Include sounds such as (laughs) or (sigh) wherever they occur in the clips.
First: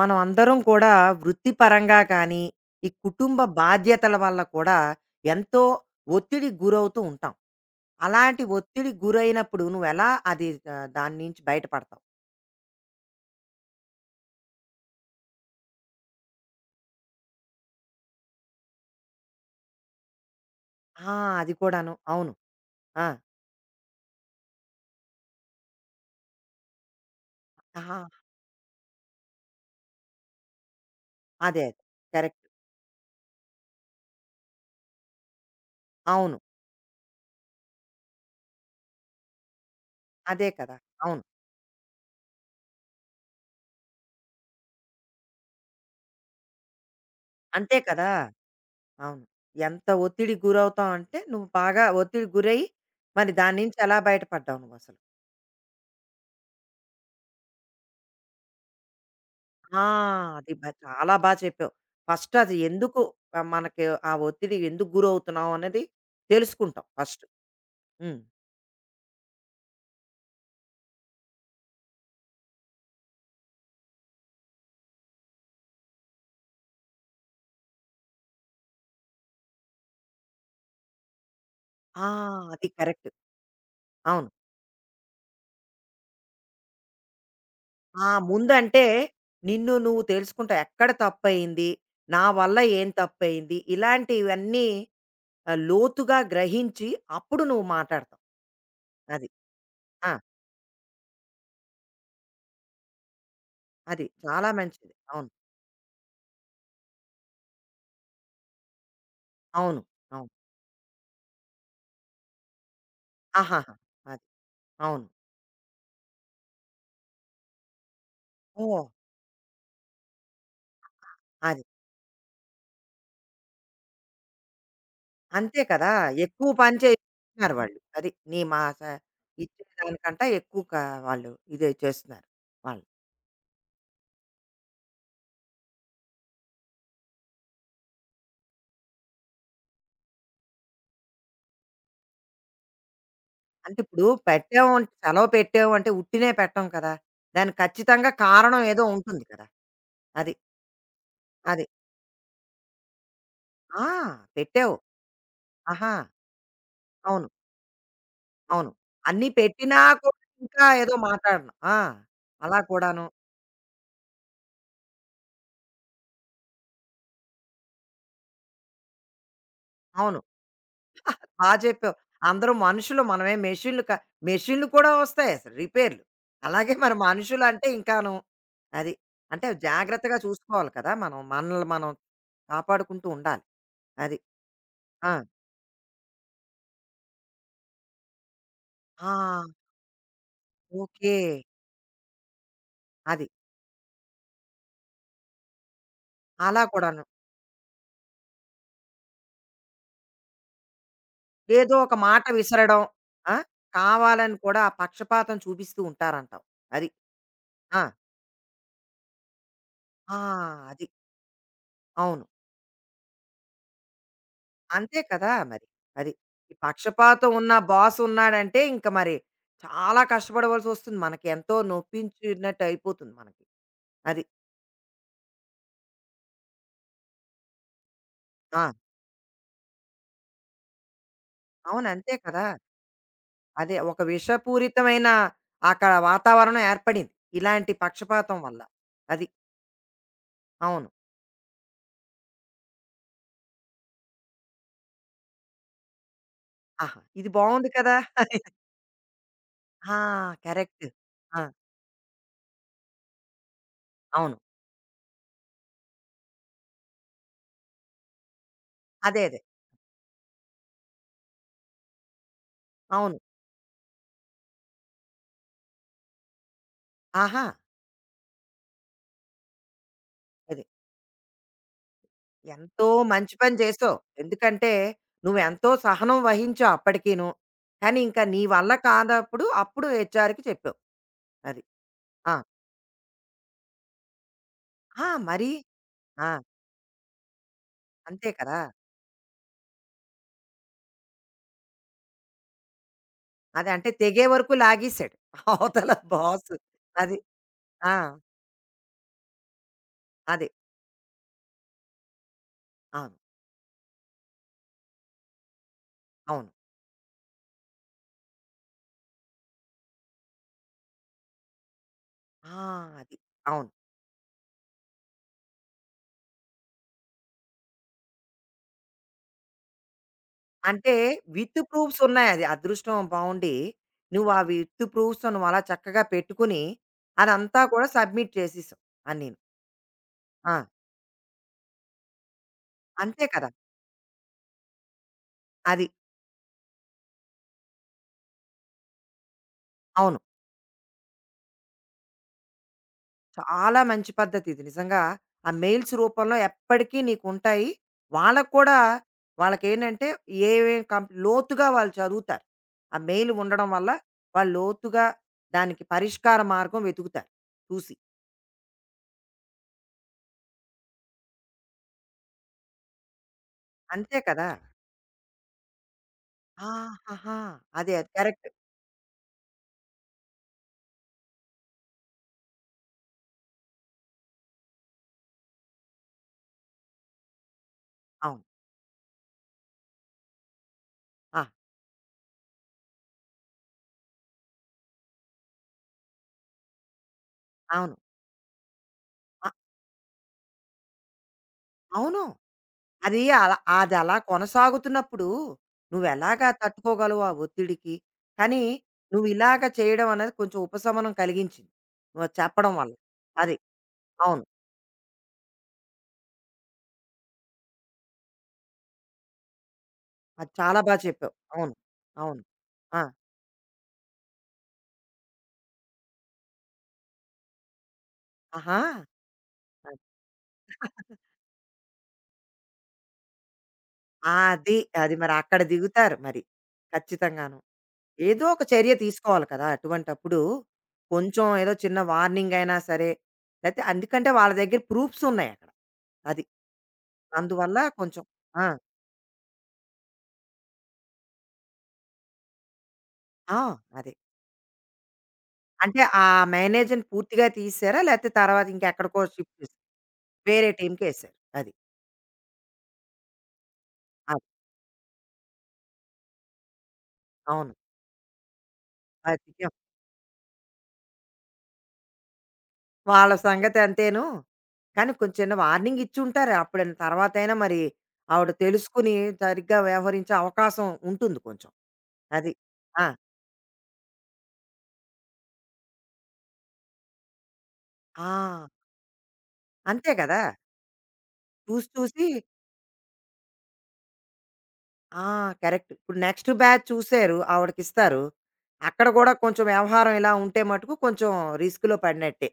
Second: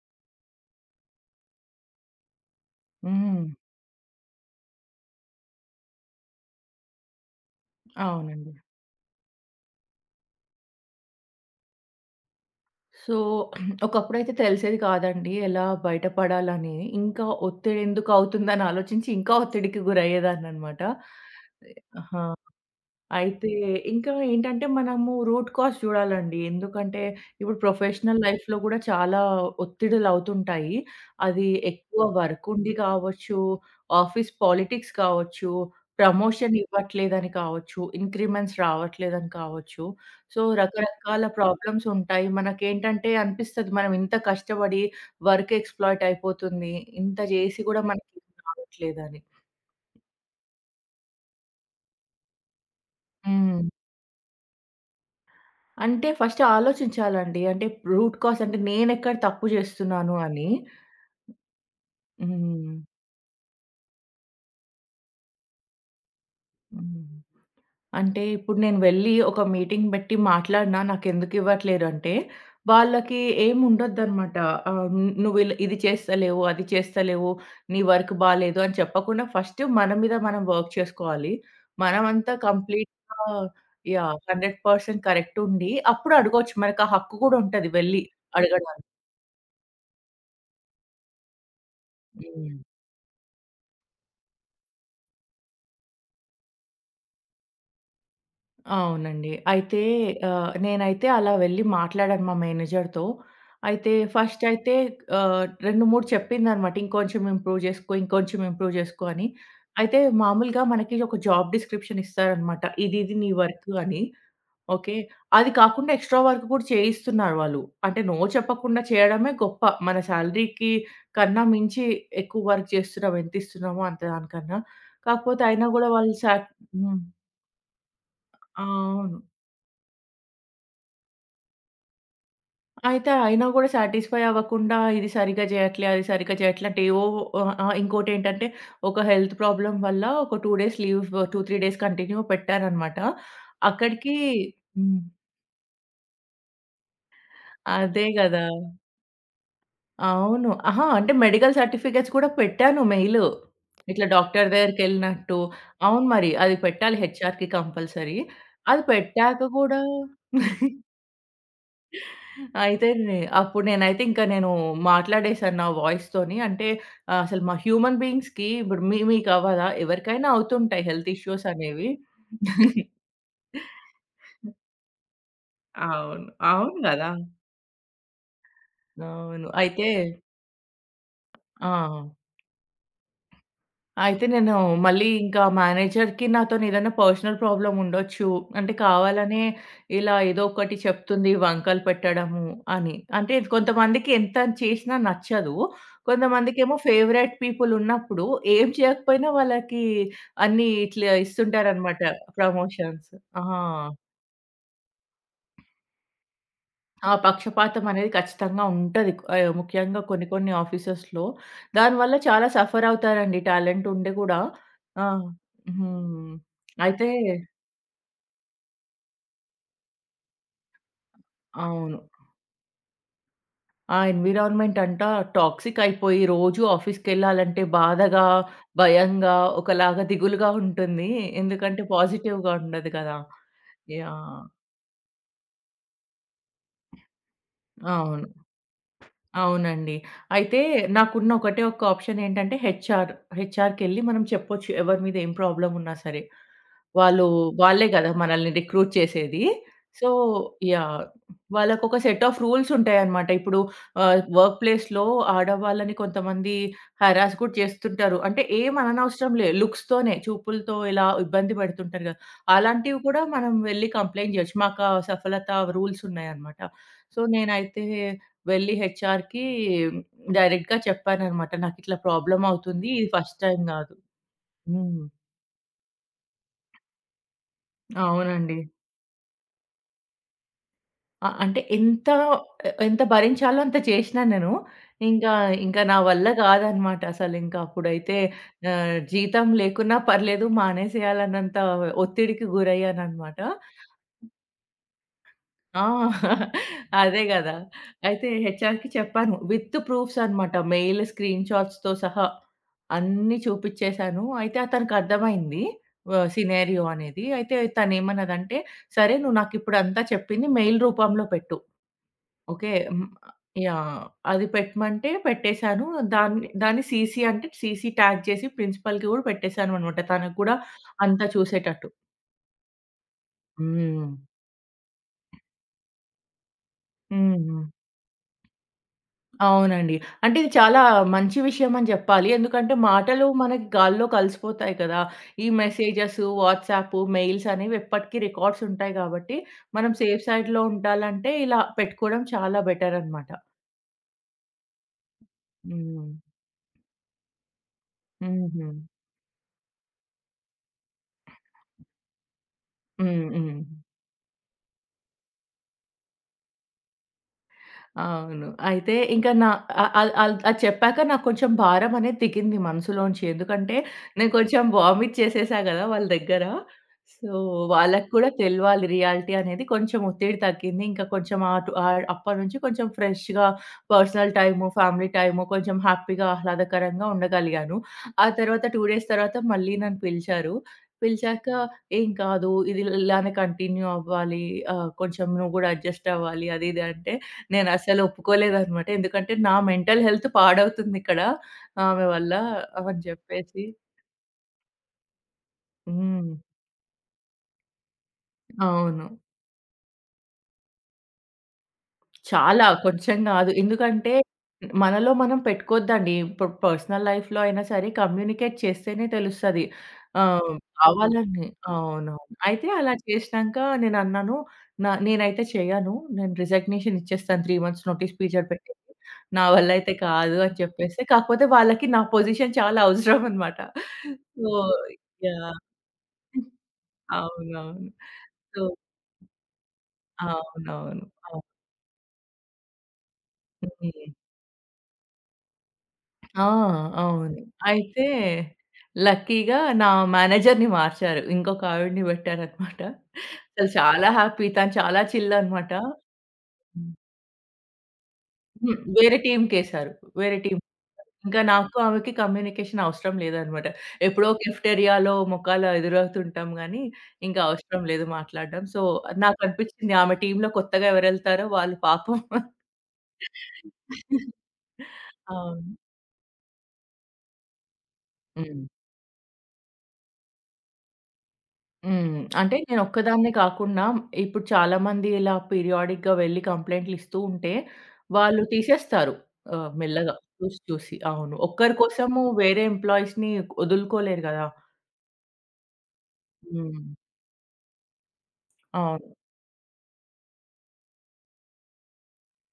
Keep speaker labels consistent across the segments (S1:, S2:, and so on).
S1: మనం అందరం కూడా వృత్తిపరంగా కానీ, ఈ కుటుంబ
S2: హ్మ్.
S1: బాధ్యతల వల్ల కూడా ఎంతో ఒత్తిడికి గురవుతూ ఉంటాం. అలాంటి
S2: అవునండి.
S1: ఒత్తిడికి గురైనప్పుడు నువ్వెలా అది దాని నుంచి బయటపడతావు?
S2: సో, (clears throat) ఒకప్పుడైతే తెలిసేది కాదండి. ఎలా బయటపడాలని. ఇంకా ఒత్తిడి ఎందుకు అవుతుందని ఆలోచించి, ఇంకా ఒత్తిడికి గురయ్యేదాన్ననమాట.
S1: ఆ! అది కూడాను.
S2: ఆ!
S1: అవును. ఆ!
S2: అయితే ఇంకా ఏంటంటే మనము రూట్ కాజ్ చూడాలండి. ఎందుకంటే ఇప్పుడు
S1: ఆహా!
S2: ప్రొఫెషనల్ లైఫ్‌లో గూడా చాలా ఒత్తిడులవుతుంటాయి. అది
S1: అదే. అదే.
S2: ఎక్కువ
S1: కరెక్ట్.
S2: వర్క్ ఉండి కావచ్చు, ఆఫీస్ పాలిటిక్స్ కావచ్చు,
S1: అవును.
S2: ప్రమోషన్ ఇవ్వట్లేదని కావచ్చు, ఇంక్రిమెంట్స్ రావట్లేదని కావచ్చు.
S1: అదే కదా! అవును.
S2: రకరకాల ప్రాబ్లమ్స్ ఉంటాయి. మనకేంటంటే అనిపిస్తది మనం ఇంత కష్టపడి వర్క్ ఎక్స్‌ప్లాయిట్ అయిపోతుంది. ఇంత జేసి
S1: అంతే
S2: గూడా మనకి
S1: కదా!
S2: రావట్లేదని.
S1: అవును. ఎంత ఒత్తిడికి గురవుతావంటే, నువ్వు బాగా ఒత్తిడికి గురై, మరి దాని
S2: హ్మ్.
S1: నుంచి ఎలా బయటపడ్డావు నువ్వసలు?
S2: అంటే ఫస్ట్ ఆలోచించాలండి. అంటే రూట్ కాజ్ అంటే నేనెక్కడ తప్పు
S1: ఆ!
S2: జేస్తున్నాను అని.
S1: అది చాలా బా చెప్పావు. ఫస్ట్ అది
S2: హ్మ్.
S1: ఎందుకు మనకి ఆ ఒత్తిడి ఎందుకు గురవుతున్నాం అనేది తెలుసుకుంటాం
S2: హ్మ్.
S1: ఫస్ట్. హ్మ్.
S2: అంటే ఇప్పుడు నేను వెళ్ళి ఒక మీటింగ్ బెట్టి మాట్లాడినా నాకెందుకివ్వట్లేరంటే, వాళ్ళకి ఏముండొద్దనమాట. ఆహ్, నువ్వు ఇది చేస్తలేవు, అది చేస్తలేవు, నీ వర్క్ బాలేదు అని చెప్పకుండా ఫస్ట్ మన మీద మనం వర్క్ చేసుకోవాలి.
S1: ఆ!
S2: మనమంతా
S1: అది కరెక్ట్.
S2: కంప్లీట్‌గా యాహ్!
S1: అవును.
S2: 100% కరెక్ట్ ఉండి అప్పుడు అడగొచ్చు. మనకు ఆ హక్కు గూడా ఉంటది వెళ్ళి
S1: ఆ! ముందంటే
S2: అడగడానికి.
S1: నిన్ను నువ్వు తెలుసుకుంటావు. ఎక్కడ తప్పయింది? నా
S2: హ్మ్.
S1: వల్ల ఏం తప్పయింది? ఇలాంటివన్నీ లోతుగా గ్రహించి అప్పుడు నువ్వు మాటాడతావు. అది.
S2: అవునండి. అయితే
S1: ఆ!
S2: నేనైతే అలా వెళ్ళి మాట్లాడాను మా మేనేజర్‌తో. అయితే
S1: అది
S2: ఫస్ట్
S1: చాలా
S2: అయితే
S1: మంచిది. అవును.
S2: ఆహ్, 2, 3 చెప్పిందనమాట. ఇంకొంచెం ఇంప్రూవ్ చేసుకో, ఇంకొంచెం ఇంప్రూవ్ చేసుకో అని.
S1: అవును.
S2: అయితే
S1: అవును.
S2: మామూలుగా మనకి ఒక జాబ్ డిస్క్రిప్షన్ ఇస్తారనమాట. ఇది నీ వర్క్
S1: ఆహాహా!
S2: అని.
S1: అది.
S2: ఓకే.
S1: అవును.
S2: అది కాకుండా ఎక్స్‌ట్రా వర్క్ కూడా చేయిస్తున్నారు వాళ్ళు. అంటే నో చెప్పకుండా
S1: ఓహ్!
S2: చేయడమే గొప్ప. మన సాలరీకి కన్నా
S1: అది.
S2: మించి ఎక్కువ వర్క్ చేస్తున్నాం. ఎంత ఇస్తున్నామో అంత దానికన్నా. కాకపోతే
S1: అంతే
S2: అయినా గూడా
S1: కదా!
S2: వాళ్ళు సా
S1: ఎక్కువ పని
S2: హ్మ్.
S1: చేయిస్తున్నారు వాళ్ళు. అది నీ మా
S2: ఆ! అవును.
S1: ఇచ్చే దానికంటే ఎక్కువ వాళ్ళు ఇది చేస్తున్నారు వాళ్ళు.
S2: అయితే అయినా గూడా సాటిస్‌ఫై అవ్వకుండా ఇది సరిగ్గా జేయట్లే, అది సరిగ్గా జేయట్లే అంటే ఏవో ఆహ్, ఆహ్, ఇంకోటేంటంటే ఒక హెల్త్ ప్రాబ్లమ్ వల్ల ఒక 2 డేస్ లీవ్ 2, 3 డేస్ కంటిన్యూ పెట్టారనమాట.
S1: అంటే ఇప్పుడు
S2: అక్కడికి
S1: పెట్టాము అంటే
S2: హ్మ్.
S1: సెలవు పెట్టాము అంటే ఉట్టినే పెట్టం కదా! దానికి
S2: అదే
S1: ఖచ్చితంగా
S2: గదా!
S1: కారణం ఏదో ఉంటుంది కదా! అది.
S2: అవును. అహా! అంటే మెడికల్
S1: అది.
S2: సర్టిఫికేట్స్ కూడా పెట్టాను మెయిలు.
S1: ఆ!
S2: ఇట్లా డాక్టర్
S1: పెట్టావు.
S2: దగ్గరికెళ్ళినట్టు.
S1: ఆహా!
S2: అవును మరి. అది పెట్టాలి
S1: అవును.
S2: హెచ్ఆర్‌కి కంపల్సరీ.
S1: అవును.
S2: అది
S1: అన్నీ
S2: పెట్టాక
S1: పెట్టినా
S2: గూడా
S1: కూడా ఇంకా
S2: (laughs)
S1: ఏదో మాట్లాడడం. ఆ! అలా
S2: అయితే
S1: కూడాను.
S2: నే అప్పుడు నేనైతే ఇంకా నేను మాట్లాడేసాను నా వాయిస్‌తోని. అంటే అసలు మా హ్యూమన్ బీయింగ్స్‌కి ఇప్పుడు మీకవ్వదా?
S1: అవును.
S2: ఎవరికైనా అవుతుంటాయి హెల్త్ ఇష్యూస్
S1: బా
S2: అనేవి.
S1: చెప్పావు. అందరూ
S2: (laughs)
S1: మనుషులు మనమే మెషిన్లు మెషిన్లు కూడా వస్తాయి అసలు రిపేర్లు.
S2: అవును. అవును
S1: అలాగే మన
S2: గదా!
S1: మనుషులంటే ఇంకాను. అది. అంటే
S2: అవును. అయితే
S1: జాగ్రత్తగా చూసుకోవాలి కదా! మనం మనల్ని
S2: ఆ!
S1: మనం కాపాడుకుంటూ ఉండాలి. అది.
S2: అయితే నేను మళ్ళీ
S1: ఆ!
S2: ఇంకా మేనేజర్‌కి నాతోని ఏదైనా పర్సనల్ ప్రాబ్లమ్ ఉండొచ్చు. అంటే
S1: ఆ!
S2: కావాలనే ఇలా ఏదో ఒకటి
S1: ఓకే.
S2: చెప్తుంది వంకలు పెట్టడము అని.
S1: అది.
S2: అంటే కొంతమందికి ఎంత చేసినా నచ్చదు.
S1: అలా
S2: కొంతమందికేమో
S1: కూడాను.
S2: ఫేవరెట్ పీపుల్ ఉన్నప్పుడు ఏం చేయకపోయినా వాళ్ళకి అన్నీ ఇట్లా
S1: ఏదో ఒక
S2: ఇస్తుంటారనమాట
S1: మాట విసరడం.
S2: ప్రమోషన్స్.
S1: ఆ!
S2: ఆ!
S1: కావాలని కూడా ఆ పక్షపాతం చూపిస్తూ ఉంటారంటావు. అది.
S2: ఆ!
S1: ఆ!
S2: పక్షపాతం అనేది ఖచ్చితంగా ఉంటది. ముఖ్యంగా
S1: ఆ!
S2: కొన్ని కొన్ని
S1: అది.
S2: ఆఫీసెస్‌లో. దానివల్ల
S1: అవును.
S2: చాలా సఫర్ అవుతారండి టాలెంట్ ఉండి కూడా.
S1: అంతే
S2: ఆ!
S1: కదా మరి. అది.
S2: హ్మ్.
S1: ఈ
S2: అయితే
S1: పక్షపాతం ఉన్న బాస్ ఉన్నాడంటే ఇంక మరి చాలా కష్టపడవలసి వస్తుంది. మనకి ఎంతో
S2: అవును.
S1: నొప్పించినట్టు అయిపోతుంది మనకి.
S2: ఆ
S1: అది.
S2: ఎన్విరాన్మెంట్ అంటా టాక్సిక్ అయిపోయి రోజు ఆఫీస్‌కెళ్ళాలంటే బాధగా,
S1: ఆ!
S2: భయంగా, ఒకలాగా దిగులుగా ఉంటుంది. ఎందుకంటే
S1: అవును. అంతే కదా!
S2: పాజిటివ్‌గా ఉండదు కదా!
S1: అదే ఒక
S2: యాహ్!
S1: విషపూరితమైన అక్కడ వాతావరణం ఏర్పడింది. ఇలాంటి
S2: అవును.
S1: పక్షపాతం వల్ల. అది.
S2: అవునండి. అయితే
S1: అవును.
S2: నాకున్న ఒకటే ఒక్క ఆప్షన్ ఏంటంటే హెచ్ఆర్. హెచ్ఆర్‌కెళ్ళి మనం చెప్పొచ్చు ఎవరి మీద ఏం ప్రాబ్లమ్ ఉన్నా సరే.
S1: ఆహా!
S2: వాళ్ళు
S1: ఇది బావుంది
S2: వాళ్ళే
S1: కదా!
S2: గదా! మనల్ని రిక్రూట్ చేసేది.
S1: ఆ!
S2: So
S1: correct.
S2: యాహ్!
S1: ఆ!
S2: వాళ్ళకొక సెట్ ఆఫ్ రూల్స్ ఉంటాయన్నమాట. ఇప్పుడు
S1: అవును.
S2: వర్క్ ప్లేస్‌లో ఆడవాళ్ళని కొంతమంది హరాస్ కూడా చేస్తుంటారు. అంటే ఏం
S1: అదే
S2: అననవసరం
S1: అదే.
S2: లే. లుక్స్‌తోనే చూపులతో ఇలా ఇబ్బంది పెడుతుంటారు గదా! అలాంటివి
S1: అవును.
S2: కూడా మనం వెళ్లి కంప్లెయింట్ చేయొచ్చు. మాకా సఫలత రూల్స్ ఉన్నాయన్నమాట. సో
S1: ఆహా!
S2: నేనైతే వెళ్లి హెచ్‌ఆర్‌కి
S1: అది.
S2: డైరెక్ట్‌గా చెప్పానన్నమాట. నాకిట్లా ప్రాబ్లమ్
S1: ఎంతో
S2: అవుతుంది. ఇది
S1: మంచి
S2: ఫస్ట్
S1: పని
S2: టైమ్
S1: చేసావు.
S2: గాదు.
S1: ఎందుకంటే
S2: హ్మ్.
S1: నువ్వెంతో సహనం వహించావు అప్పటికీను. కానీ ఇంకా నీ
S2: అవునండి.
S1: వల్ల కానప్పుడు అప్పుడు హెచ్ఆర్‌కి చెప్పావు.
S2: ఆ! అంటే
S1: అది.
S2: ఎంత
S1: ఆ!
S2: ఎంత భరించాలో అంత చేసినా నేను.
S1: ఆ!
S2: ఇంకా,
S1: మరి
S2: ఇంకా నా వల్ల
S1: ఆ!
S2: కాదనమాట అసలింక. అప్పుడైతే
S1: అంతే కదా!
S2: జీతం లేకున్నా పర్లేదు మానేసేయాలన్నంత ఒత్తిడికి గురయ్యాననమాట.
S1: అదే అంటే తెగే వరకు లాగేసాడు. (laughs) అవతల
S2: ఆ!
S1: బాసు. అది.
S2: అదే గదా!
S1: ఆ!
S2: అయితే హెచ్ఆర్‌కి చెప్పాను. విత్ ప్రూఫ్స్
S1: అదే.
S2: అనమాట. మెయిల్ స్క్రీన్ షాట్స్‌తో సహా
S1: అవును.
S2: అన్నీ చూపిచ్చేసాను. అయితే అతనికర్థమైంది.
S1: అవును.
S2: సినారియో అనేది. అయితే తనేమన్నదంటే, "సరే నువ్వు నాకిప్పుడంతా చెప్పింది మెయిల్ రూపంలో పెట్టు."
S1: ఆ!
S2: ఓకే. హ్మ్.
S1: అది. అవును.
S2: యాహ్! అది పెట్టమంటే పెట్టేసాను. దాన్ని దాన్ని సీసీ అంటే సీసీ ట్యాగ్ చేసి ప్రిన్సిపల్‌కి గూడా పెట్టేసాననమాట. తనకు గూడా
S1: అంటే
S2: అంతా
S1: విత్
S2: చూసేటట్టు.
S1: ప్రూఫ్స్ ఉన్నాయి. అది అదృష్టం బావుండి
S2: హ్మ్.
S1: నువ్వు ఆ విత్ ప్రూఫ్స్ అలా చక్కగా పెట్టుకుని
S2: హ్మ్.
S1: అదంతా కూడా సబ్మిట్ చేసేసావు అన్నీను.
S2: అవునండి. అంటే ఇది
S1: ఆ!
S2: చాలా మంచి విషయం అని జెప్పాలి. ఎందుకంటే
S1: అంతే
S2: మాటలు
S1: కదా!
S2: మనకి గాల్లో కలిసిపోతాయి కదా! ఈ
S1: అది.
S2: మెసేజెస్, వాట్సాప్, మెయిల్స్ అనేవి ఎప్పటికి రికార్డ్స్ ఉంటాయి గాబట్టి, మనం
S1: అవును.
S2: సేఫ్ సైడ్‌లో ఉండాలంటే ఇలా పెట్టుకోవడం చాలా బెటర్ అనమాట.
S1: చాలా మంచి పద్ధతి ఇది నిజంగా. ఆ మెయిల్స్
S2: హ్మ్.
S1: రూపంలో ఎప్పటికీ నీకుంటాయి. వాళ్ళకి
S2: హుహు.
S1: కూడా వాళ్ళకేంటంటే ఏవేం లోతుగా వాళ్ళు చదువుతారు. ఆ మెయిల్
S2: హ్మ్. హ్మ్.
S1: ఉండడం వల్ల వాళ్ళు లోతుగా దానికి పరిష్కార మార్గం వెతుకుతారు చూసి.
S2: అవును. అయితే ఇంకా నా ఆహ్, ఆహ్, ఆహ్, అది చెప్పాక నాకు కొంచెం భారం అనేది దిగింది మనసులోంచి. ఎందుకంటే
S1: అంతే
S2: నేను
S1: కదా!
S2: కొంచెం వామిట్ చేసేసా గదా! వాళ్ళ దగ్గర. సో,
S1: ఆహాహా! అదే
S2: వాళ్ళకి
S1: అది
S2: కూడా
S1: కరెక్ట్.
S2: తెలవాలి రియాలిటీ అనేది. కొంచెం ఒత్తిడి తగ్గింది. ఇంకా కొంచెం అటు అప్పటినుంచి కొంచెం ఫ్రెష్‌గా పర్సనల్ టైము, ఫ్యామిలీ టైము కొంచెం హ్యాపీగా, ఆహ్లాదకరంగా ఉండగలిగాను. ఆ
S1: అవును.
S2: తర్వాత 2 డేస్ తర్వాత మళ్ళీ నన్ను పిలిచారు.
S1: ఆ!
S2: పిలిచాక "ఏం కాదు. ఇది ఇలానే కంటిన్యూ అవ్వాలి. కొంచెం నువ్వు గూడా అడ్జస్ట్ అవ్వాలి." అది ఇది అంటే
S1: అవును.
S2: నేనసలు ఒప్పుకోలేదనమాట. ఎందుకంటే
S1: అ
S2: నా మెంటల్ హెల్త్ పాడవుతుందిక్కడ ఆమె
S1: అవును.
S2: వల్ల అని
S1: అది అలా
S2: చెప్పేసి
S1: కొనసాగుతున్నప్పుడు
S2: హ్మ్.
S1: నువ్వెలాగా తట్టుకోగలవు ఆ ఒత్తిడికి? కానీ
S2: అవును.
S1: నువ్వు ఇలాగ చేయడం అనేది కొంచెం ఉపశమనం కలిగించింది. నువ్వు అది
S2: చాలా.
S1: చెప్పడం వల్ల.
S2: కొంచెం గాదు.
S1: అది.
S2: ఎందుకంటే
S1: అవును.
S2: మనలో మనం పెట్టుకోద్దండి. ఇప్పుడు పర్సనల్ లైఫ్‌లో అయినా సరే కమ్యూనికేట్ చేస్తేనే తెలుస్తది.
S1: అది
S2: ఆహ్,
S1: చాలా బా చెప్పావు.
S2: కావాలని
S1: అవును.
S2: అవునవును.
S1: అవును.
S2: అయితే అలా
S1: ఆ!
S2: చేసినాక నేనన్నాను, నేనైతే చేయను. నేను రిజగ్నేషన్ ఇచ్చేస్తాను 3 మంత్స్ నోటీస్ పీరియడ్
S1: ఆహా!
S2: పెట్టేసి. నా వల్ల అయితే
S1: అది.
S2: కాదు అని చెప్పేస్తే, కాకపోతే వాళ్ళకి నా పొజిషన్ చాలా అవసరం అన్నమాట. సో
S1: అది. అది మరి
S2: యాహ్!
S1: అక్కడ దిగుతారు మరి. ఖచ్చితంగాను.
S2: అవునవును.
S1: ఏదో
S2: సో
S1: ఒక చర్య తీసుకోవాలి కదా! అటువంటప్పుడు
S2: అవునవును. అవును.
S1: కొంచెం ఏదో చిన్న వార్నింగ్ అయినా సరే, లేతే
S2: హ్మ్.
S1: ఎందుకంటే వాళ్ళ దగ్గర ప్రూఫ్స్ ఉన్నాయి అక్కడ.
S2: ఆ!
S1: అది.
S2: అవును.
S1: అందువల్ల
S2: అయితే
S1: కొంచెం ఆ!
S2: లక్కీగా నా మేనేజర్‌ని మార్చారు. ఇంకొక ఆవిడని పెట్టారనమాట.
S1: ఆ!
S2: అసలు చాలా
S1: అదే.
S2: హ్యాపీ. తను చాలా చిల్ అనమాట.
S1: అంటే ఆ
S2: హ్మ్.
S1: మేనేజర్‌ని పూర్తిగా తీసేసారా? లేతే తర్వాత
S2: వేరే
S1: ఇంకెక్కడికో షిఫ్ట్ చేసారా?
S2: టీమ్‌కేశారు. వేరే టీమ్.
S1: వేరే టీమ్‌కేసారు.
S2: ఇంకా
S1: అది.
S2: నాకు ఆమెకి కమ్యూనికేషన్ అవసరం లేదనమాట. ఎప్పుడో
S1: అది.
S2: కెఫ్టేరియాలో మొఖాలు ఎదురవుతుంటాం గానీ, ఇంకా
S1: అవును.
S2: అవసరం లేదు మాట్లాడడం. సో,
S1: అధికం.
S2: నాకనిపించింది ఆమె టీమ్‌లో కొత్తగా ఎవరెళ్తారో వాళ్ళు పాపం
S1: వాళ్ళ సంగతంతేను.
S2: (laughs)
S1: కానీ కొంచెం చిన్న
S2: అవును.
S1: వార్నింగ్ ఇచ్చుంటారు. అప్పుడైనా తర్వాతైనా మరి ఆవిడ
S2: హ్మ్.
S1: తెలుసుకుని సరిగ్గా వ్యవహరించే అవకాశం ఉంటుంది కొంచెం.
S2: హ్మ్.
S1: అది.
S2: అంటే
S1: ఆ!
S2: నేనొక్కదాన్నే కాకుండా ఇప్పుడు చాలామంది ఇలా పీరియాడిక్‌గా వెళ్లి కంప్లెయింట్లు ఇస్తూ ఉంటే, వాళ్ళు
S1: ఆ!
S2: తీసేస్తారు
S1: అంతే
S2: మెల్లగా
S1: కదా!
S2: చూసి చూసి. అవును. ఒక్కరి
S1: చూసి
S2: కోసము
S1: చూసి
S2: వేరే ఎంప్లాయీస్‌ని వదులుకోలేరు గదా!
S1: ఆ! కరెక్ట్. ఇప్పుడు నెక్స్ట్
S2: హ్మ్.
S1: బ్యాచ్ చూసారు. ఆవిడకిస్తారు. అక్కడ
S2: అవును.
S1: కూడా కొంచెం వ్యవహారం ఇలా ఉంటే మటుకు కొంచెం రిస్క్‌లో పడినట్టే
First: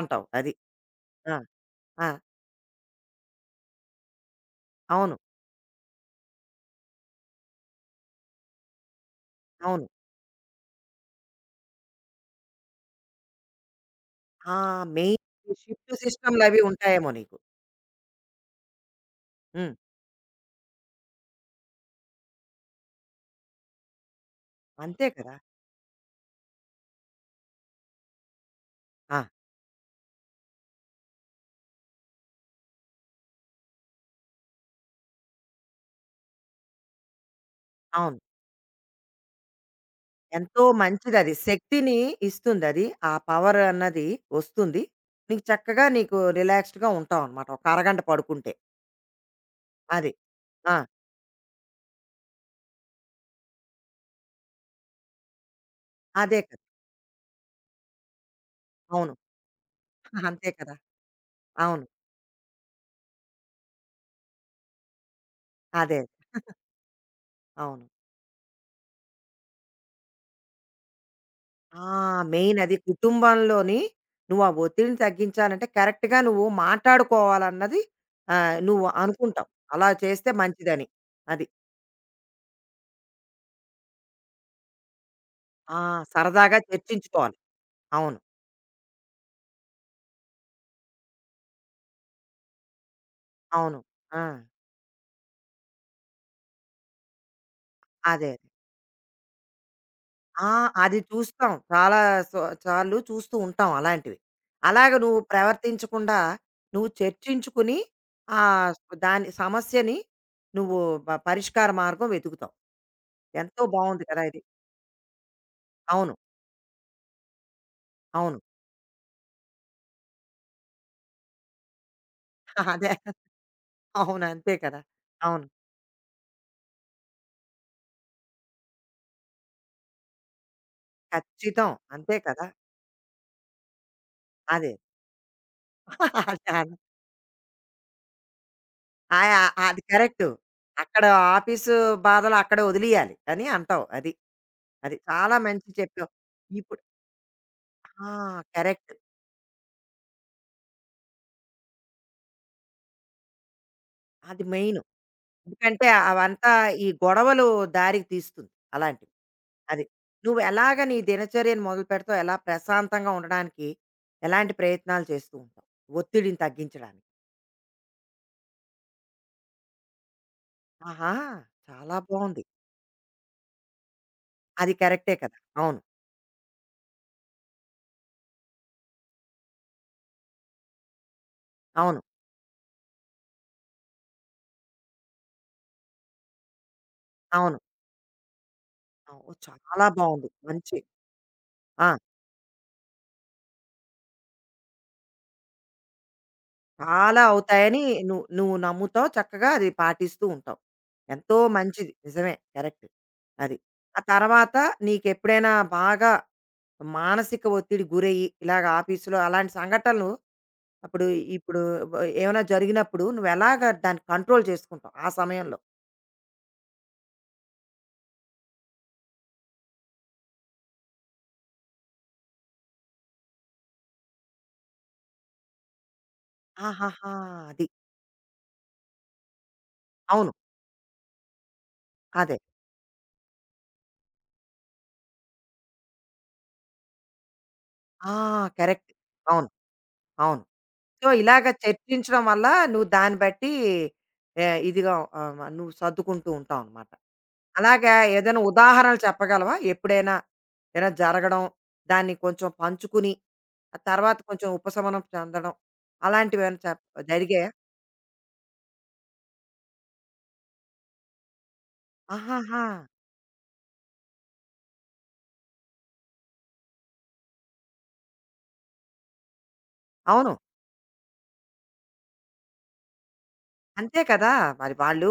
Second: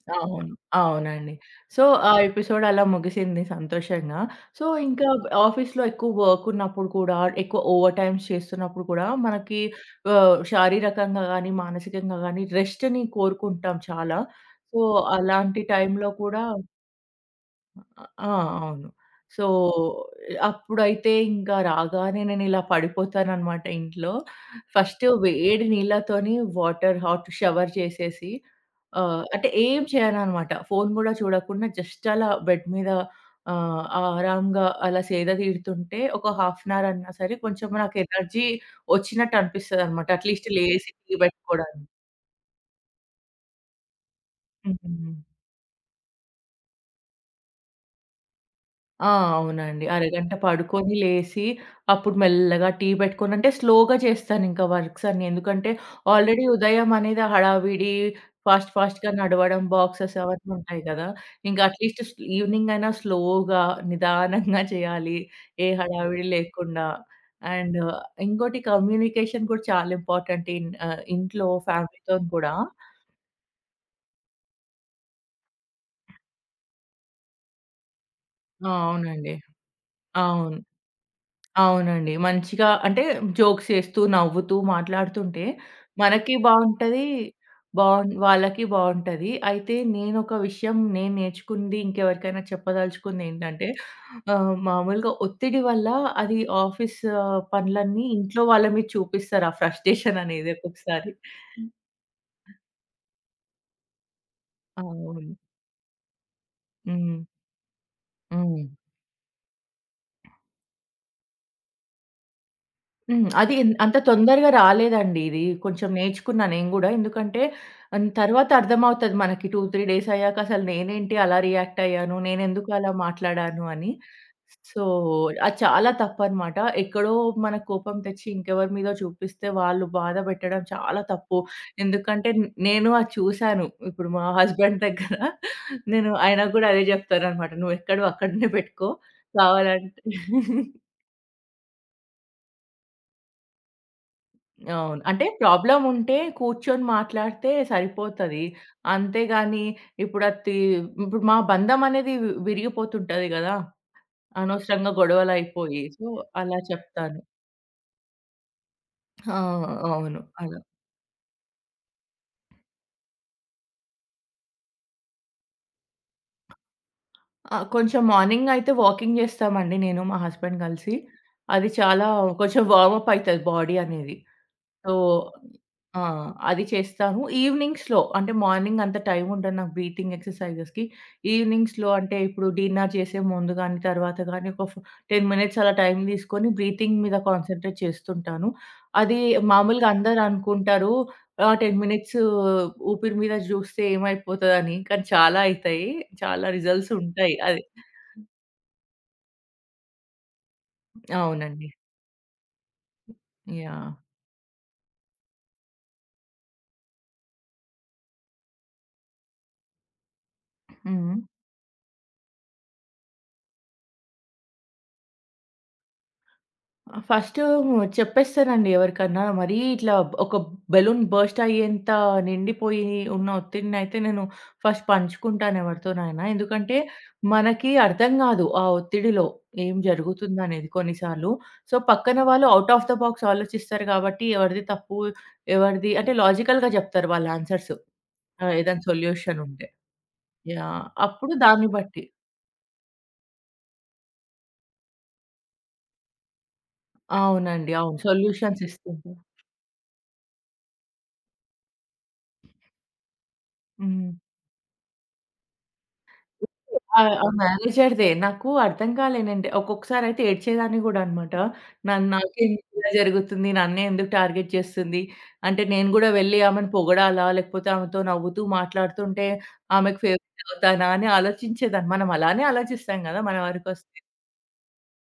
S1: అంటావు. అది.
S2: అవును. అవునండి.
S1: ఆ!
S2: సో,
S1: ఆ!
S2: ఆ ఎపిసోడ్ అలా ముగిసింది సంతోషంగా. సో, ఇంకా
S1: అవును.
S2: ఆఫీస్‌లో ఎక్కువ వర్క్ ఉన్నప్పుడు కూడా, ఎక్కువ ఓవర్ టైమ్స్ చేస్తున్నప్పుడు కూడా మనకి
S1: అవును.
S2: శారీరకంగా గానీ, మానసికంగా గానీ రెస్ట్‌ని కోరుకుంటాం చాలా.
S1: ఆ!
S2: సో,
S1: మెయిన్
S2: అలాంటి
S1: షిఫ్ట్
S2: టైంలో కూడా
S1: సిస్టమ్‌లవి ఉంటాయేమో నీకు.
S2: అ! ఆ! అవును. సో,
S1: హ్మ్.
S2: అప్పుడైతే ఇంకా రాగానే నేనిలా పడిపోతాననమాట ఇంట్లో. ఫస్ట్
S1: అంతే కదా!
S2: వేడి నీళ్ళతోని హాట్ షవర్ చేసేసి
S1: ఆ!
S2: అంటే ఏం చేయననమాట. ఫోను గూడా చూడకుండా జస్ట్ అలా బెడ్ మీద ఆరాంగా అలా సేద తీరుతుంటే ఒక హాఫ్ అన్ అవర్ అన్నా సరే కొంచెం నాకు
S1: అవును.
S2: ఎనర్జీ వచ్చినట్టు అనిపిస్తదనమాట. అట్‌లీస్ట్
S1: ఎంతో
S2: లేసి టీ
S1: మంచిదది.
S2: పెట్టుకోవడానికి.
S1: శక్తిని ఇస్తుందది. ఆ పవర్ అన్నది వస్తుంది.
S2: హ్మ్.
S1: నీకు రిలాక్స్డ్‌గా ఉంటావనమాట. ఒక అరగంట పడుకుంటే.
S2: ఆ! అవునండి.
S1: అది.
S2: అరగంట
S1: ఆ!
S2: పడుకొని లేసి, అప్పుడు మెల్లగా టీ పెట్టుకొని అంటే స్లోగా చేస్తానింకా వర్క్స్ అన్నీ. ఎందుకంటే
S1: అదే
S2: ఆల్రెడీ
S1: కదా!
S2: ఉదయం అనేది ఆ హడావిడి, ఫాస్ట్ ఫాస్ట్‌గా
S1: అవును.
S2: నడవడం, బాక్సెస్
S1: (laughs) అంతే
S2: అవన్నీ
S1: కదా!
S2: ఉంటాయి కదా! ఇంకా
S1: అవును.
S2: అట్‌లీస్ట్ ఈవినింగ్ అయినా స్లోగా, నిదానంగా చేయాలి. ఏ
S1: అదే.
S2: హడావిడి లేకుండా. అండ్
S1: అవును.
S2: ఇంకోటి కమ్యూనికేషన్ కూడా చాలా ఇంపార్టెంట్ ఇన్ ఇంట్లో
S1: ఆ!
S2: ఫ్యామిలీతోని కూడా.
S1: మెయిన్ అది కుటుంబంలోని నువ్వు ఆ ఒత్తిడిని తగ్గించాలంటే కరెక్ట్‌గా నువ్వు మాట్లాడుకోవాలన్నది
S2: ఆ!
S1: నువ్వు
S2: అవునండి.
S1: అనుకుంటావు. అలా చేస్తే
S2: అవును.
S1: మంచిదని. అది.
S2: అవునండి. మంచిగా అంటే జోక్స్ చేస్తూ, నవ్వుతూ మాట్లాడుతుంటే
S1: ఆ!
S2: మనకి
S1: సరదాగా
S2: బావుంటది.
S1: చర్చించుకోవాలి. అవును.
S2: వాళ్ళకి బావుంటది. అయితే నేనొక విషయం నేను నేర్చుకుంది ఇంకెవరికైనా చెప్పదలుచుకుందేంటంటే
S1: అవును. ఆ!
S2: మామూలుగా ఒత్తిడి వల్ల అది ఆఫీస్ ఆ, పనులన్నీ
S1: అదే. అదే.
S2: ఇంట్లో వాళ్ళ మీద చూపిస్తారు. ఆ ఫ్రస్ట్రేషన్
S1: ఆ!
S2: అనేది
S1: అది
S2: ఒక్కొక్కసారి.
S1: చూస్తాం. చాలా సో సార్లు చూస్తూ ఉంటాం అలాంటివి. అలాగ నువ్వు
S2: అవును.
S1: ప్రవర్తించకుండా నువ్వు
S2: హ్మ్.
S1: చర్చించుకుని
S2: హ్మ్.
S1: ఆహ్, దాని సమస్యని నువ్వు పరిష్కార మార్గం వెతుకుతావు.
S2: హ్మ్. అది
S1: ఎంతో
S2: ఎన్ అంత
S1: బావుంది కదా! ఇది.
S2: తొందరగా రాలేదండి ఇది. కొంచెం
S1: అవును.
S2: నేర్చుకున్నా నేను గూడా. ఎందుకంటే ఆన్
S1: అవును.
S2: తర్వాత అర్థమవుతది మనకి 2, 3 డేస్ అయ్యాక అసలు నేనేంటి అలా రియాక్ట్ అయ్యాను?
S1: (laughs)
S2: నేనెందుకు
S1: అదే.
S2: అలా మాట్లాడాను అని.
S1: అవును. అంతే కదా!
S2: సో,
S1: అవును.
S2: అది చాలా తప్పనమాట. ఎక్కడో మన కోపం తెచ్చి ఇంకెవరి మీదో చూపిస్తే వాళ్ళు బాధ పెట్టడం చాలా తప్పు.
S1: ఖచ్చితం. అంతే
S2: ఎందుకంటే
S1: కదా!
S2: నేను అది చూశాను. ఇప్పుడు మా
S1: అదే.
S2: హస్బెండ్ దగ్గర నేను
S1: (laughs) అదే.
S2: ఆయనకు గూడా
S1: అదే.
S2: అదే జెప్తాననమాట. "నువ్వెక్కడివి అక్కడనే పెట్టుకో.
S1: ఆ! అది
S2: కావాలంటే."
S1: కరెక్టు. అక్కడ ఆఫీసు బాధలు అక్కడే వదిలియాలి అని అంటావు. అది. అది.
S2: అవును. అంటే
S1: చాలా మంచి
S2: ప్రాబ్లమ్
S1: చెప్పావు.
S2: ఉంటే
S1: ఇప్పుడు
S2: కూర్చొని మాట్లాడితే
S1: ఆ!
S2: సరిపోతది.
S1: కరెక్ట్.
S2: అంతేగాని, ఇప్పుడు అది తి ఇప్పుడు మా బంధం అనేది విరిగిపోతుంటది గదా!
S1: అది మెయిన్.
S2: అనవసరంగా గొడవలయిపోయి.
S1: ఎందుకంటే
S2: సో,
S1: అవంతా
S2: అలా
S1: ఈ
S2: చెప్తాను.
S1: గొడవలు దారికి తీస్తుంది అలాంటివి.
S2: ఆ!
S1: అది.
S2: అవును.
S1: నువ్వు
S2: అలా.
S1: ఎలాగ నీ దినచర్యను మొదలుపెడతావు? ఎలా ప్రశాంతంగా ఉండడానికి ఎలాంటి ప్రయత్నాలు చేస్తూ ఉంటావు? ఒత్తిడిని తగ్గించడానికి?
S2: ఆ! కొంచెం మార్నింగ్ అయితే వాకింగ్ చేస్తామండి నేను, మా హస్బెండ్ కలిసి.
S1: ఆహా!
S2: అది
S1: చాలా
S2: చాలా
S1: బావుంది.
S2: కొంచెం వార్మప్ అయితది బాడీ అనేది.
S1: అది
S2: సో
S1: కరెక్టే కదా! అవును.
S2: ఆ! అది చేస్తాను. ఈవెనింగ్స్‌లో అంటే మార్నింగ్ అంత టైం ఉండదు నాకు బ్రీతింగ్ ఎక్సర్‌సైజెస్‌కి. ఈవెనింగ్స్‌లో
S1: అవును.
S2: అంటే ఇప్పుడు డిన్నర్ చేసే ముందు గాని, తర్వాత గాని ఒక 10 మినిట్స్ అలా టైం తీసుకొని బ్రీతింగ్ మీద
S1: అవును.
S2: కాన్సంట్రేట్ చేస్తుంటాను. అది
S1: అవు చాలా
S2: మామూలుగా అందరూ
S1: బావుంది. మంచి
S2: అనుకుంటారు 10
S1: ఆ!
S2: మినిట్స్ ఊపిరి మీద చూస్తే ఏమైపోతదని. కానీ చాలా అయితాయి. చాలా రిజల్ట్స్
S1: చాలా
S2: ఉంటాయి. అది
S1: అవుతాయని నువ్వు నువ్వు నమ్ముతావు. చక్కగా అది పాటిస్తూ ఉంటావు. ఎంతో
S2: అవునండి.
S1: మంచిది. నిజమే. కరెక్ట్. అది.
S2: యాహ్!
S1: ఆ తర్వాత నీకెప్పుడైనా బాగా మానసిక ఒత్తిడి గురయ్యి, ఇలాగ ఆఫీస్‌లో అలాంటి సంఘటనలు అప్పుడు
S2: హ్మ్.
S1: ఇప్పుడు ఏమైనా జరిగినప్పుడు నువ్వెలాగ దాన్ని కంట్రోల్ చేసుకుంటావు ఆ సమయంలో?
S2: ఆ! ఫస్టు చెప్పేస్తానండి ఎవరికన్నా. మరీ ఇట్లా ఒక బెలూన్ బర్స్ట్ అయ్యేంత నిండిపోయి ఉన్న ఒత్తిడినైతే నేను ఫస్ట్ పంచుకుంటాను ఎవరితోనైనా. ఎందుకంటే
S1: ఆహాహా! అది.
S2: మనకి అర్థం గాదు ఆ ఒత్తిడిలో ఏం
S1: అవును.
S2: జరుగుతుందనేది కొన్నిసార్లు. సో, పక్కన
S1: అదే.
S2: వాళ్ళు ఔట్ ఆఫ్ ద బాక్స్ ఆలోచిస్తారు కాబట్టి ఎవరిది తప్పు, ఎవరిది అంటే లాజికల్‌గా జెప్తారు వాళ్ళ ఆన్సర్స్.
S1: ఆ!
S2: ఏదైనా
S1: కరెక్ట్.
S2: సొల్యూషన్
S1: అవును.
S2: ఉంటే.
S1: అవును.
S2: యాహ్!
S1: సో,
S2: అప్పుడు
S1: ఇలాగ
S2: దాన్ని బట్టి
S1: చర్చించడం వల్ల నువ్వు దాన్ని బట్టి ఆహ్, ఇదిగా నువ్వు సర్దుకుంటూ ఉంటావనమాట.
S2: అవునండి.
S1: అలాగా
S2: అవును.
S1: ఏదైనా
S2: సొల్యూషన్స్
S1: ఉదాహరణలు
S2: ఇస్తుంటారు.
S1: చెప్పగలవా? ఎప్పుడైనా ఏదైనా జరగడం, దాన్ని కొంచెం పంచుకుని, ఆ
S2: హ్మ్.
S1: తర్వాత కొంచెం ఉపశమనం చెందడం అలాంటివేమైనా
S2: ఆ! ఆ
S1: జరిగాయా?
S2: మేనేజర్‌దే. నాకు అర్థం కాలేనండి. ఒక్కొక్కసారయితే ఏడ్చేదాన్ని గూడా అనమాట.
S1: ఆహాహా!
S2: నాకెందుకు ఇలా జరుగుతుంది? నన్నే ఎందుకు టార్గెట్ చేస్తుంది? అంటే నేను గూడా వెళ్లి ఆమెను పొగడాలా? లేకపోతే ఆమెతో నవ్వుతూ మాట్లాడుతుంటే ఆమెకు
S1: అవును.
S2: ఫేవరెట్ అవుతానా? అని ఆలోచించేదాన్ని. మనం అలానే ఆలోచిస్తాం గదా! మన వరకొస్తే.
S1: అంతే కదా! మరి వాళ్ళు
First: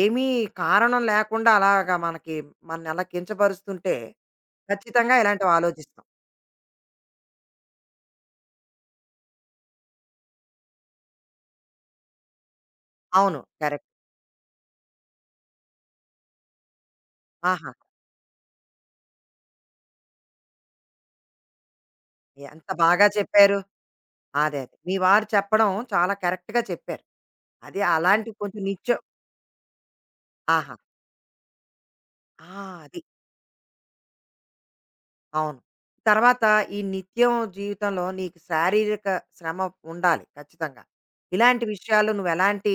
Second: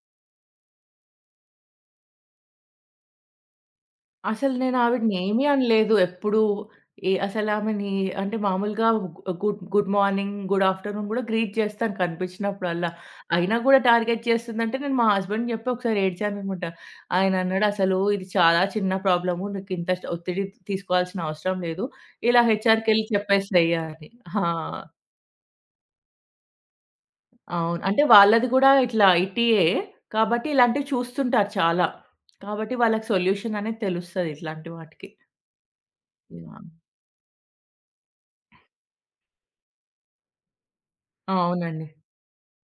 S1: ఏమీ కారణం లేకుండా అలాగా మనకి మనల్ని అలా కించపరుస్తుంటే
S2: అసలు నేను ఆవిడని
S1: ఖచ్చితంగా
S2: ఏమి
S1: ఇలాంటివి
S2: అనలేదు.
S1: ఆలోచిస్తాం.
S2: ఎప్పుడూ ఏ అసలామెని అంటే మామూలుగా good good morning, good afternoon గూడా గ్రీట్ చేస్తాను కనిపించినప్పుడల్లా.
S1: అవును.
S2: అయినా గూడా
S1: కరెక్ట్.
S2: టార్గెట్ చేస్తుందంటే నేను మా హస్బెండ్‌కి చెప్పి ఒకసారి ఏడ్చాననమాట. ఆయనన్నాడు,
S1: ఆహా!
S2: "అసలు ఇది చాలా చిన్న ప్రాబ్లము. నీకింత ఒత్తిడి తీసుకోవాల్సిన అవసరం లేదు. ఇలా
S1: ఎంత బాగా
S2: హెచ్ఆర్‌కెళ్ళి
S1: చెప్పారు.
S2: చెప్పేసేయి" అని. ఆ!
S1: అదే. అదే. మీ వారు చెప్పడం చాలా కరెక్ట్‌గా చెప్పారు. అది
S2: అవును. అంటే
S1: అలాంటి
S2: వాళ్ళది
S1: కొంచెం
S2: గూడా
S1: నిత్యం
S2: ఇట్లా ఐటీయే. కాబట్టి
S1: ఆహా!
S2: ఇలాంటివి చూస్తుంటారు చాలా. కాబట్టి
S1: ఆ! అది.
S2: వాళ్ళకి సొల్యూషన్ అనేది తెలుస్తది ఇట్లాంటి వాటికి.
S1: అవును. తర్వాత
S2: యాహ్!
S1: ఈ నిత్యం జీవితంలో నీకు శారీరక శ్రమ ఉండాలి ఖచ్చితంగా. ఇలాంటి
S2: అవునండి.
S1: విషయాల్లో నువ్వెలాంటి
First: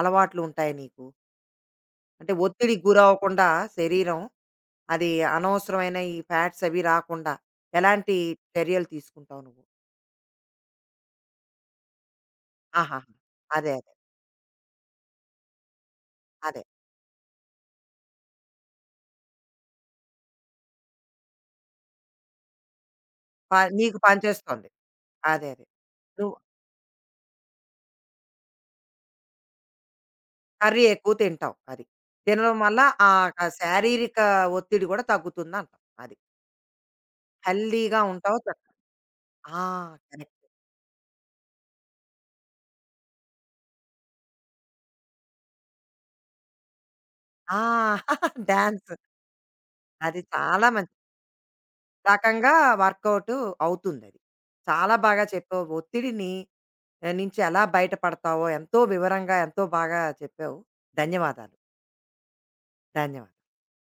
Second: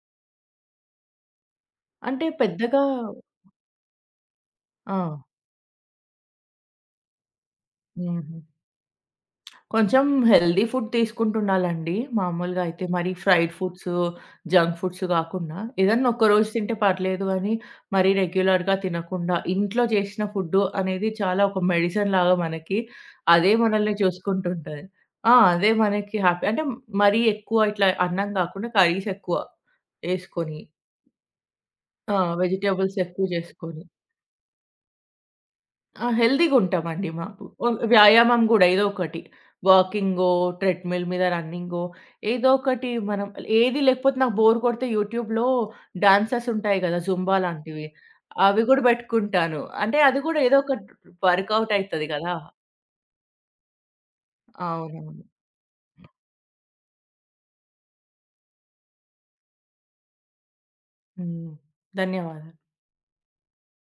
S1: అలవాట్లు ఉంటాయి నీకు?
S2: అంటే
S1: అంటే ఒత్తిడికి
S2: పెద్దగా
S1: గురవ్వకుండా శరీరం,
S2: ఆ!
S1: అది అనవసరమైన ఈ ఫ్యాట్స్ అవి రాకుండా ఎలాంటి
S2: హుహు.
S1: చర్యలు తీసుకుంటావు నువ్వు?
S2: కొంచెం హెల్తీ ఫుడ్ తీసుకుంటుండాలండి. మామూలుగా అయితే
S1: ఆహాహా!
S2: మరి ఫ్రైడ్
S1: అదే. అదే.
S2: ఫుడ్సు, జంక్ ఫుడ్స్ కాకుండా ఏదన్నా ఒక్కరోజు
S1: అదే.
S2: తింటే పర్లేదు గానీ, మరీ రెగ్యులర్‌గా తినకుండా ఇంట్లో చేసిన ఫుడ్డు అనేది చాలా ఒక మెడిసిన్ లాగా మనకి అదే
S1: ప
S2: మనల్ని
S1: నీకు పనిచేస్తోంది.
S2: చూసుకుంటుంటది. ఆ!
S1: అదే. అదే.
S2: అదే మనకి
S1: నువ్వు
S2: హ్యాపీ అంటే మరీ ఎక్కువ ఇట్లా అన్నం కాకుండా కర్రీస్ ఎక్కువ ఏసుకొని.
S1: కర్రీ ఎక్కువ తింటావు అది.
S2: ఆ!
S1: తినడం వల్ల
S2: వెజిటబుల్స్ ఎక్కువ చేసుకొని.
S1: శారీరక ఒత్తిడి కూడా తగ్గుతుందంటావు
S2: ఆ!
S1: అది.
S2: హెల్తీగుంటామండి మాకు. ఓల్
S1: హెల్తీగా ఉంటావు
S2: వ్యాయామం గూడా ఏదో ఒకటి.
S1: ఆ!
S2: వాకింగో,
S1: కరెక్ట్.
S2: ట్రెడ్‌మిల్ మీద రన్నింగో ఏదో ఒకటి మనం ఏది లేకపోతే నాకు బోర్ కొడితే యూట్యూబ్‌లో డాన్సెస్ ఉంటాయి గదా! జుంబా
S1: ఆ!
S2: లాంటివి.
S1: (laughs)
S2: అవి గూడా
S1: డాన్స్.
S2: బెట్టుకుంటాను. అంటే
S1: అది
S2: అది గూడా ఏదో
S1: చాలా
S2: ఒక
S1: మంచి
S2: వర్కౌట్ అయితది గదా!
S1: రకంగా వర్కౌట్ అవుతుందది. చాలా
S2: అవునవును.
S1: బాగా చెప్పావు. ఒత్తిడిని నుంచి ఎలా బయటపడతావో ఎంతో వివరంగా, ఎంతో బాగా చెప్పావు.
S2: హ్మ్.
S1: ధన్యవాదాలు.
S2: ధన్యవాదాలు.
S1: ధన్యవాదాలు.